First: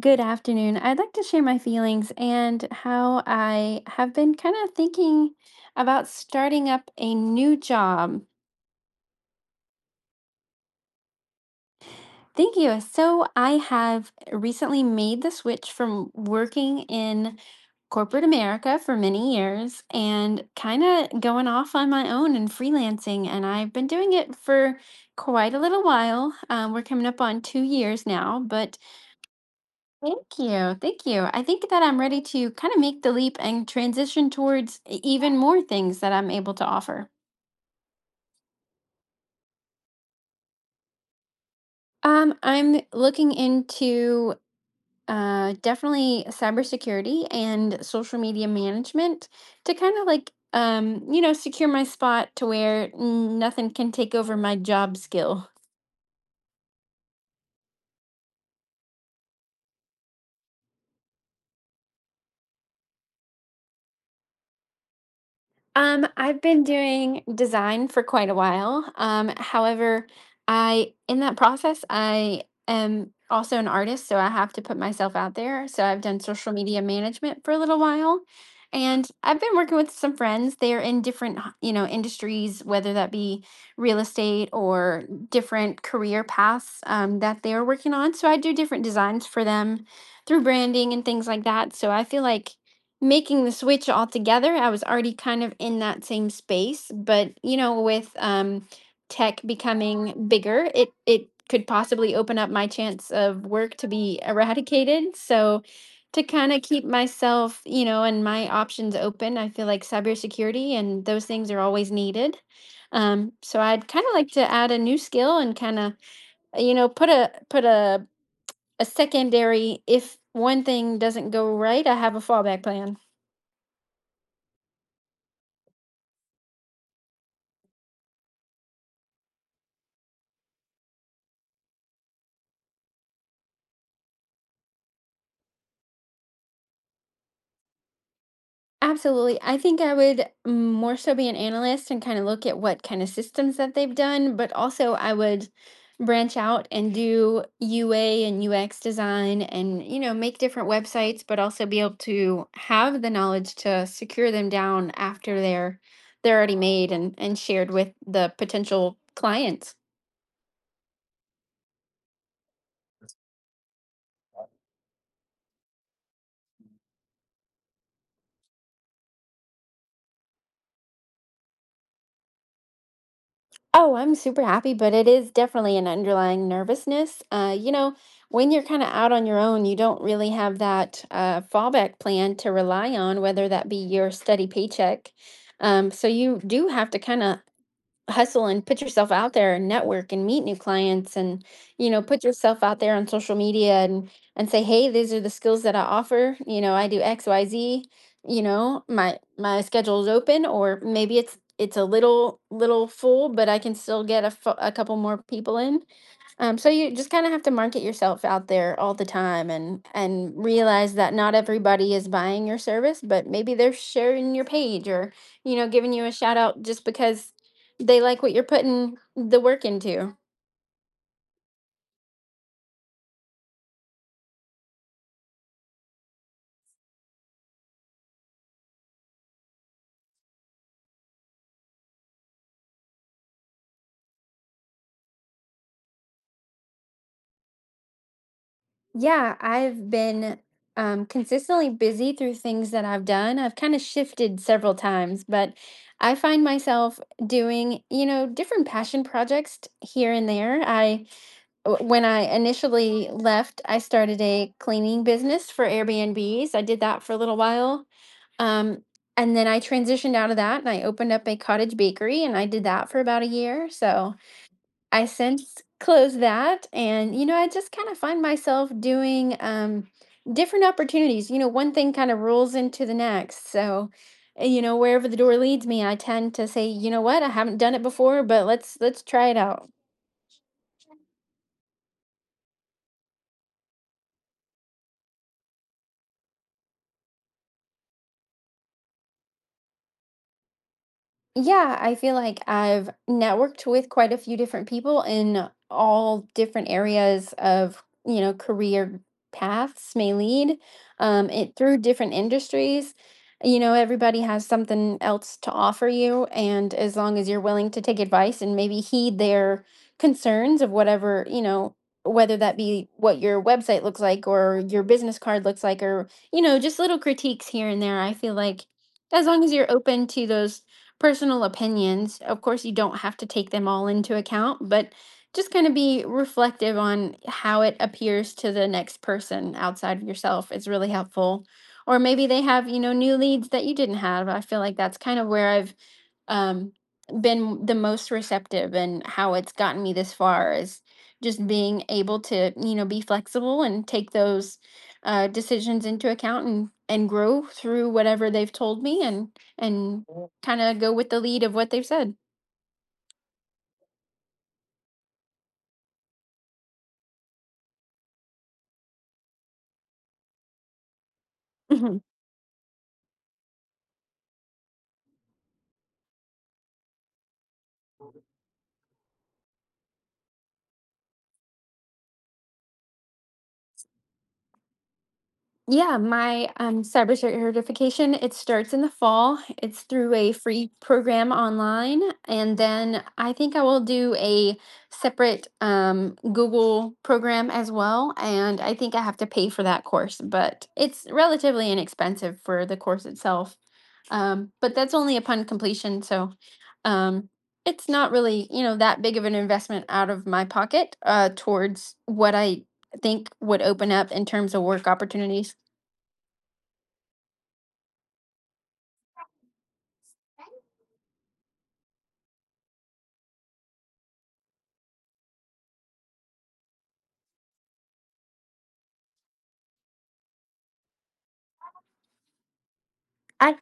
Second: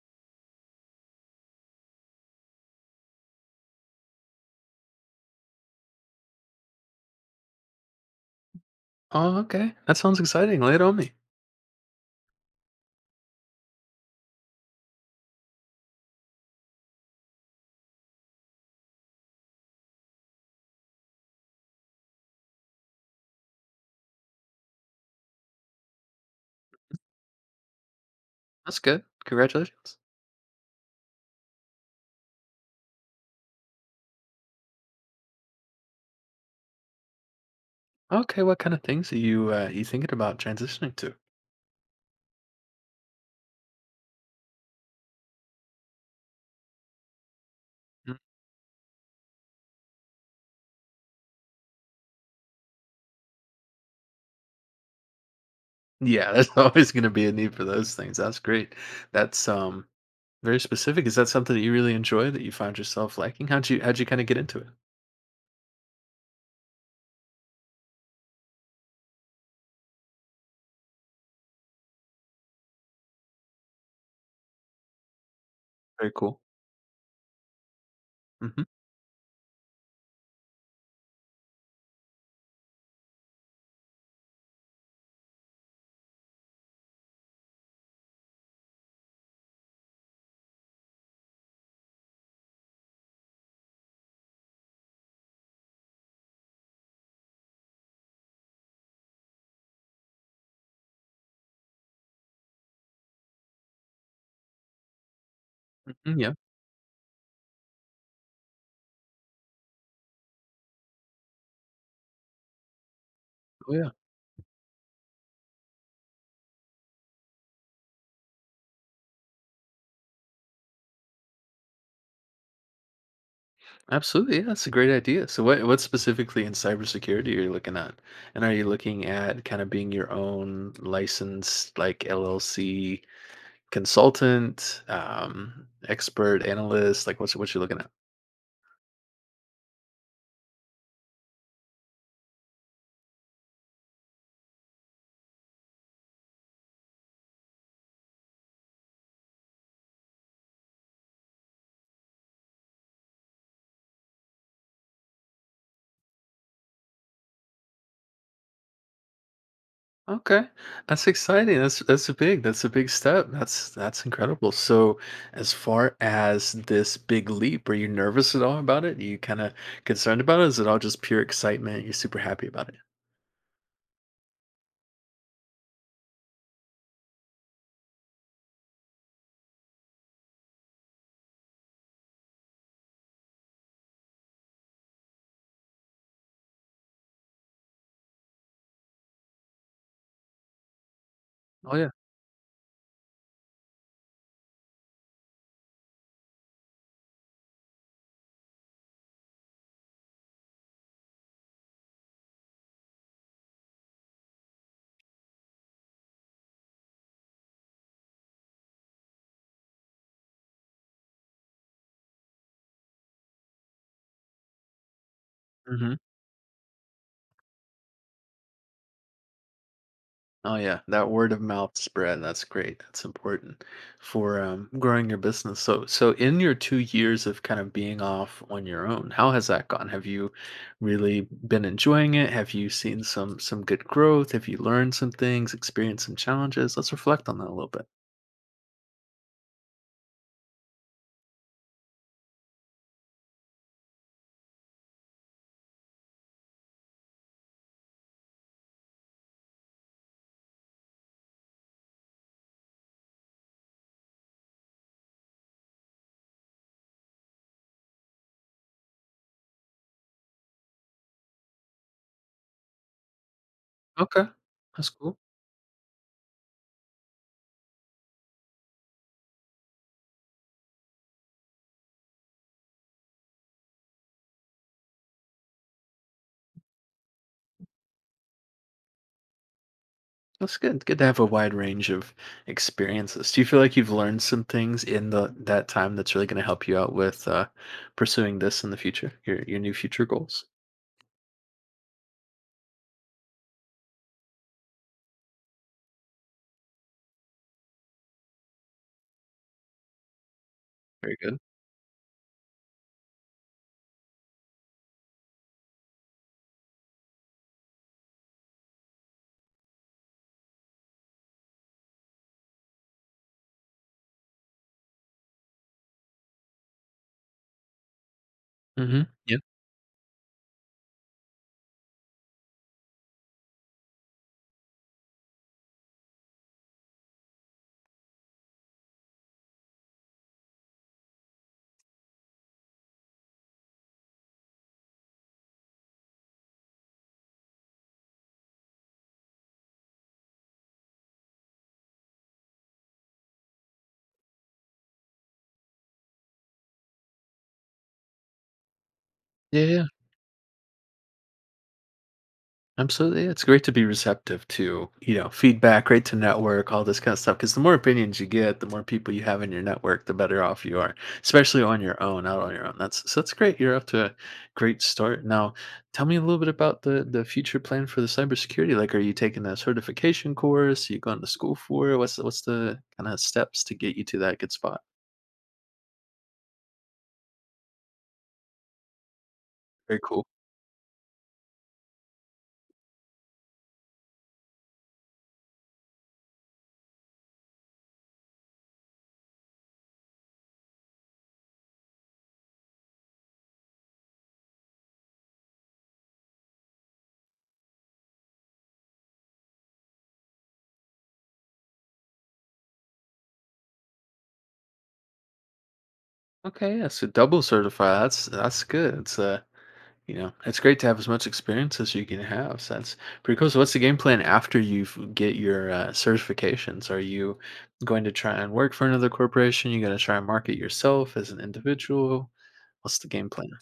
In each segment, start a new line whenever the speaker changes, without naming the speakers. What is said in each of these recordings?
Good afternoon. I'd like to share my feelings and how I have been kind of thinking about starting up a new job.
Oh, okay. That sounds exciting. Lay it on me.
Thank you. So, I have recently made the switch from working in corporate America for many years and kind of going off on my own and freelancing. And I've been doing it for quite a little while. We're coming up on 2 years now,
That's
but
good. Congratulations.
thank you. Thank you. I think that I'm ready to kind of make the leap and transition towards even more things that I'm able to offer.
Okay, what kind of things are you you thinking about transitioning to?
I'm looking into definitely cybersecurity and
Mm.
social media management to kind of like, secure my spot to where nothing can take over my job skill.
Yeah, there's always going to be a need for those things. That's great. That's very specific. Is that something that you really enjoy that you found yourself liking? How'd you kind of get into it?
I've been doing design for quite a while. However, I in that process, I am also an artist, so I have to put myself out there. So I've
Very
done
cool.
social media management for a little while,
Hmm.
and I've been working with some friends. They're in different, you know, industries, whether that be real estate or different career paths that they're working on. So I do different designs for them through branding and things like that. So I feel like making the switch altogether. I was already kind of in that same space, but you know, with tech becoming bigger, it could possibly open up my chance of work to be eradicated. So,
Hmm,
to
yeah.
kind of keep myself, you know, and my options open, I feel like cybersecurity and those things are always needed. So
Oh
I'd
yeah.
kind of like to add a new skill and kind of, you know, put a secondary if one thing doesn't go right, I have a fallback plan.
Absolutely. Yeah, that's a great idea. So what specifically in cybersecurity are you looking at? And are you looking at kind of being your own licensed like LLC consultant, expert, analyst, like what you're looking at?
Absolutely. I think I would more so be an analyst and kind of look at what kind of systems that they've done, but also I would branch out and do UA and UX design and, you know, make different websites, but also be able to have the knowledge to secure them down after they're already made and shared with the potential clients.
Okay. That's exciting. That's a big step. That's incredible. So as far as this big leap, are you nervous at all about it? Are you kind of concerned about it? Is it all just pure excitement? You're super happy about it?
Oh, I'm super happy, but it is definitely an underlying nervousness. You know, when you're kind of out on your own, you don't really have that fallback plan to rely on, whether that be your steady paycheck. So you do have to kind of hustle and put yourself out there and network and meet new clients and
Oh
you
yeah.
know put yourself out there on social media and say hey these are the skills that I offer you know I do XYZ you know my schedule is open or maybe it's a little full but I can still get a, a couple more people in. So you just kind of have to market yourself out there all the time and realize that not everybody is buying your service, but maybe they're sharing your page or, you know, giving
Mhm.
you a shout out just because they like what you're putting the work into.
Oh yeah, that word of mouth spread, that's great. That's important for, growing your business. So in your 2 years of kind of being off on your own, how has that gone? Have you really been enjoying it? Have you seen some good growth? Have you learned some things, experienced some challenges? Let's reflect on that a little bit.
Yeah, I've been consistently busy through things that I've done. I've kind of shifted several times, but I find myself doing, you know, different passion projects here and there. When I initially left, I started a cleaning business for Airbnbs. I did that for a little while. Um, and then I transitioned out of that and I opened up a cottage bakery and I did that for about a year. So
Okay. That's
I
cool.
since closed that. And, you know, I just kind of find myself doing different opportunities. You know, one thing kind of rolls into the next. So, you know, wherever the door leads me, I tend to say, you know what, I haven't done it before, but let's try it out.
That's good. Good to have a wide range of experiences. Do you feel like you've learned some things in the that time that's really gonna help you out with, pursuing this in the future? Your new future goals?
Yeah, I feel like I've networked with quite a few different people in all different areas of, you know, career paths may lead
Very good.
it through different industries. You know, everybody has something else to offer you, and as long as you're willing to take advice and maybe heed their concerns of whatever, you know, whether that be what your website looks like or your business card looks like, or, you know, just little critiques here and there, I feel like
Mhm.
as
Yeah.
long as you're open to those personal opinions. Of course, you don't have to take them all into account, but just kind of be reflective on how it appears to the next person outside of yourself is really helpful. Or maybe they have, you know, new leads that you didn't have. I feel like that's kind of where I've um, been the most receptive and how it's gotten me this far is just being able to you know be flexible and take those decisions into account and grow through whatever they've told me
Yeah, yeah.
and kind of go with the lead of what they've said.
Absolutely, yeah. It's great to be receptive to, you know, feedback, great to network, all this kind of stuff. Because the more opinions you get, the more people you have in your network, the better off you are, especially on your own, out on your own. That's so that's great. You're off to a great start. Now, tell me a little bit about the future plan for the cybersecurity. Like, are you taking a certification course? Are you going to school for it? What's the kind of steps to get you to that good spot?
Yeah, my cyber certification, it starts in the fall. It's
Very
through
cool.
a free program online. And then I think I will do a separate Google program as well. And I think I have to pay for that course, but it's relatively inexpensive for the course itself. But that's only upon completion. So um, it's not really, you know, that big of an investment out of my pocket towards what I think would open up in terms of work opportunities.
Okay, yeah, so double certified. That's good. It's you know, it's great to have as much experience as you can have. So that's pretty cool. So, what's the game plan after you get your certifications? Are you going to try and work for another corporation? You going to try and market yourself as an individual? What's the game plan?
I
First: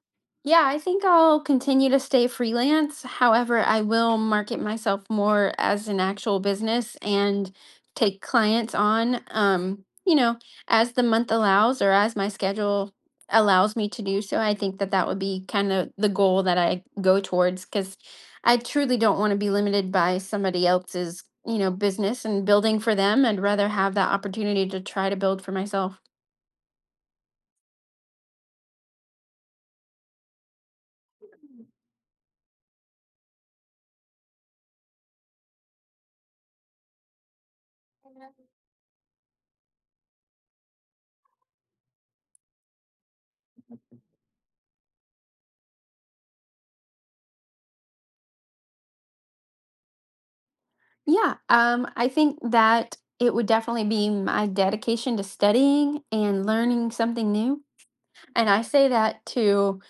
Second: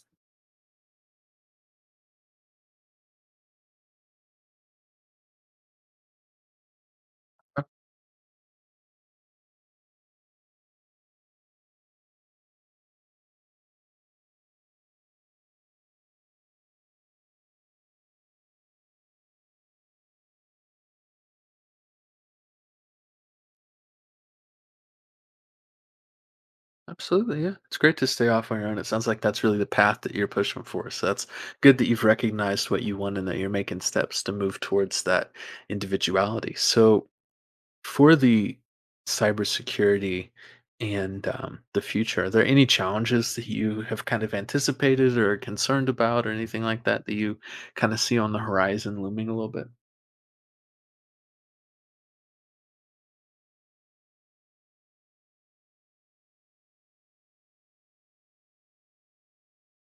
Yeah, I think I'll continue to stay freelance. However, I will market myself more as an actual business and
Uh,
take clients on you know, as the month allows or as my schedule allows me to do so. I think that that would be kind of the goal that I go towards cuz I truly don't want to be limited by somebody else's, you know, business and building for them. I'd rather have that opportunity to try to build for myself.
Absolutely, yeah. It's great to stay off on your own. It sounds like that's really the path that you're pushing for. So that's good that you've recognized what you want and that you're making steps to move towards that individuality. So, for the cybersecurity and, the future, are there any challenges that you have kind of anticipated or are concerned about or anything like that that you kinda see on the horizon looming a little bit?
Yeah, I think that it would definitely be my dedication to studying and learning something new. And I say that to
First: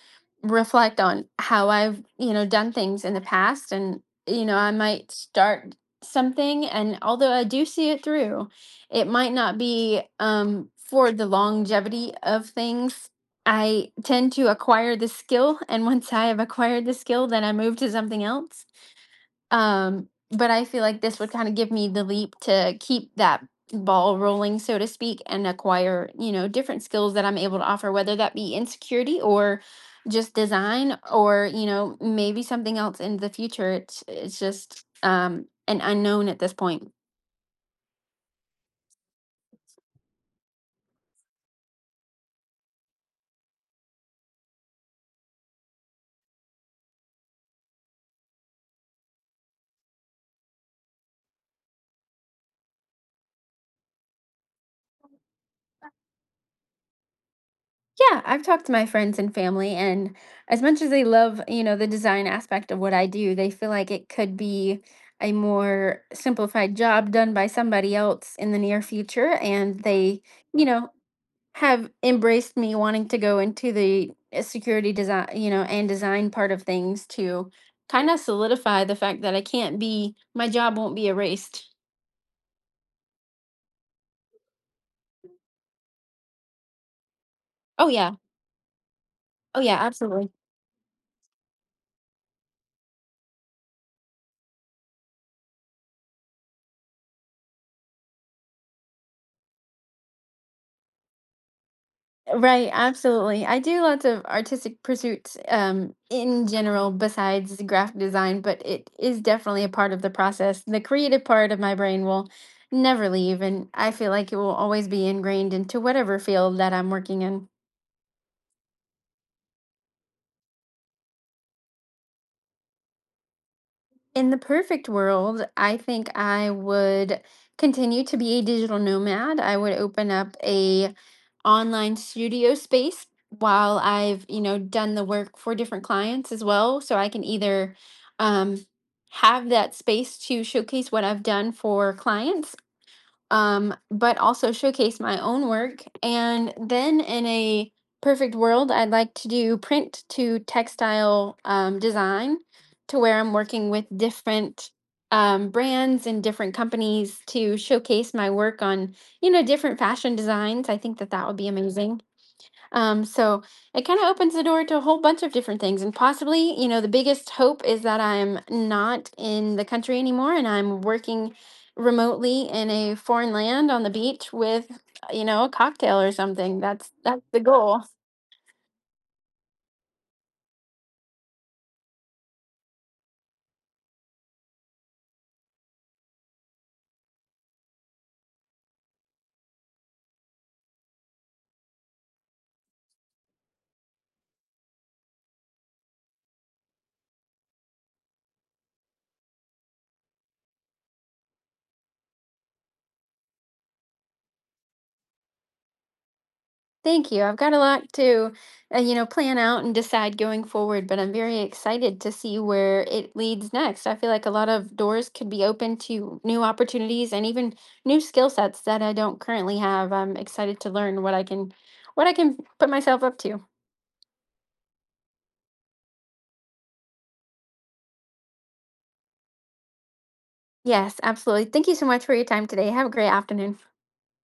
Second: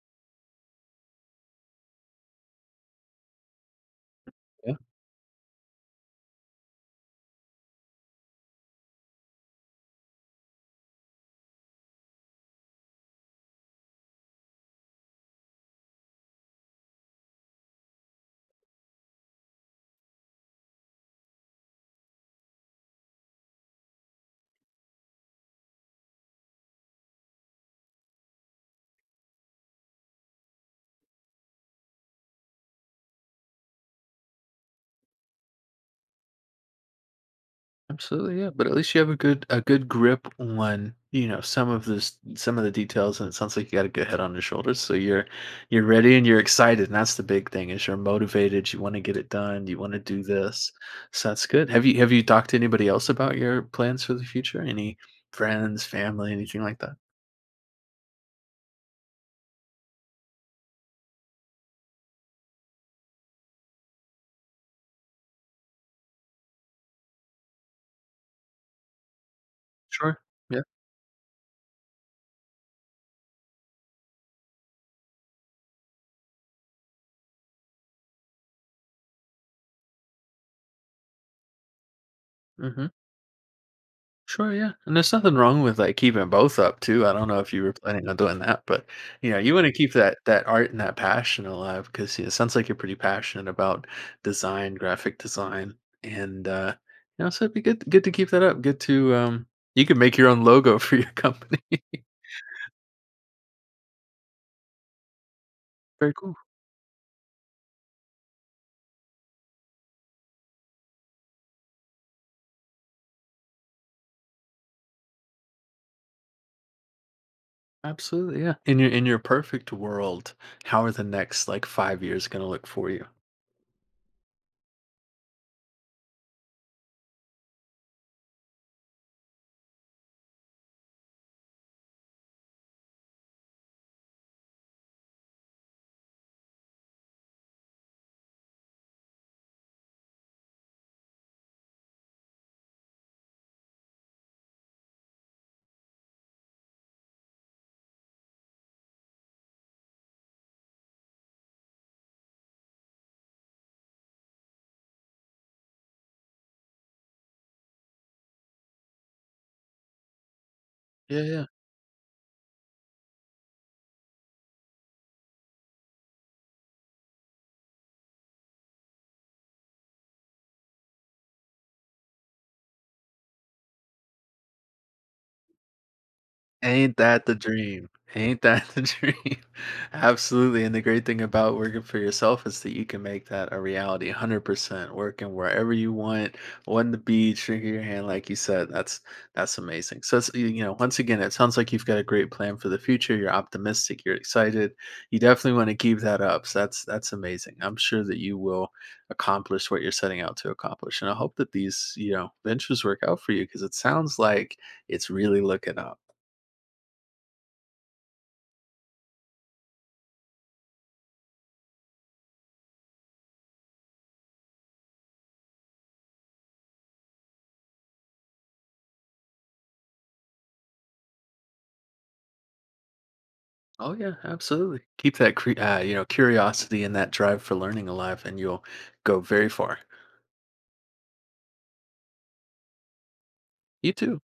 reflect on how I've, you know, done things in the past. And, you know, I
Yeah.
might start something, and although I do see it through, it might not be for the longevity of things. I tend to acquire the skill. And once I have acquired the skill, then I move to something else. But I feel like this would kind of give me the leap to keep that ball rolling, so to speak, and acquire, you know, different skills that I'm able to offer, whether that be in security or just design or, you know, maybe something else in the future. It's just an unknown at this point.
Absolutely, yeah. But at least you have a good grip on, you know, some of the details, and it sounds like you got a good head on your shoulders. So you're ready and you're excited. And that's the big thing is you're motivated, you want to get it done, you want to do this. So that's good. Have you talked to anybody else about your plans for the future? Any friends, family, anything like that?
Yeah, I've talked to my friends and family, and as much as they love, you know, the design aspect of what I do, they feel like it could be a more simplified job done by somebody else in the near future. And
Sure.
they,
Yeah.
you know, have embraced me wanting to go into the security design, you know, and design part of things to kind of solidify the fact that I can't be, my job won't be erased.
Mhm. Sure, yeah. And there's nothing wrong with, like, keeping both up too. I don't know if you were
Oh,
planning on
yeah.
doing that, but, you know, you
Oh,
wanna
yeah,
keep that
absolutely.
that art and that passion alive, because it sounds like you're pretty passionate about design, graphic design, and, you know, so it'd be good to keep that up. Good to, you could make your own logo for your company.
Right, absolutely. I do lots of artistic pursuits
Very cool.
in general besides graphic design, but it is definitely a part of the process. The creative part of my brain will never leave, and I feel like it will always be ingrained into whatever field that I'm working in.
Absolutely, yeah. In your perfect world, how are the next, like, 5 years gonna look for you?
In the perfect world, I think I would continue to be a digital nomad. I would open up a online studio space while I've, you know, done the work for different clients as well. So I can either um, have that space to showcase what I've done for clients but also showcase my own work. And then in a perfect world, I'd like to do print to textile design to where I'm working with different brands and different companies to showcase my work on, you know, different fashion designs. I think that
Yeah,
that would
yeah.
be amazing. So it kind of opens the door to a whole bunch of different things. And possibly, you know, the biggest hope is that I'm not in the country anymore and I'm working remotely in a foreign land on the beach with, you know, a cocktail or something.
Ain't that
That's
the
the goal.
dream? Ain't that the dream? Absolutely, and the great thing about working for yourself is that you can make that a reality 100%, working wherever you want, on the beach, drinking your hand, like you said, that's amazing. So it's, you know, once again, it sounds like you've got a great plan for the future. You're optimistic, you're excited. You definitely want to keep that up. So that's amazing. I'm sure that you will accomplish what you're setting out to accomplish. And I hope that these, you know, ventures work out for you because it sounds like it's really looking up.
Thank you. I've got a lot to, you know, plan out and decide going forward, but I'm very excited to see where it leads next. I feel like a lot of doors could be open to new opportunities and even new skill sets that I don't currently have. I'm excited to learn what I can put myself up to.
Oh yeah, absolutely. Keep that you know, curiosity and that drive for learning alive, and you'll go very far.
Yes, absolutely. Thank you so much for your time today. Have a great afternoon.
You too.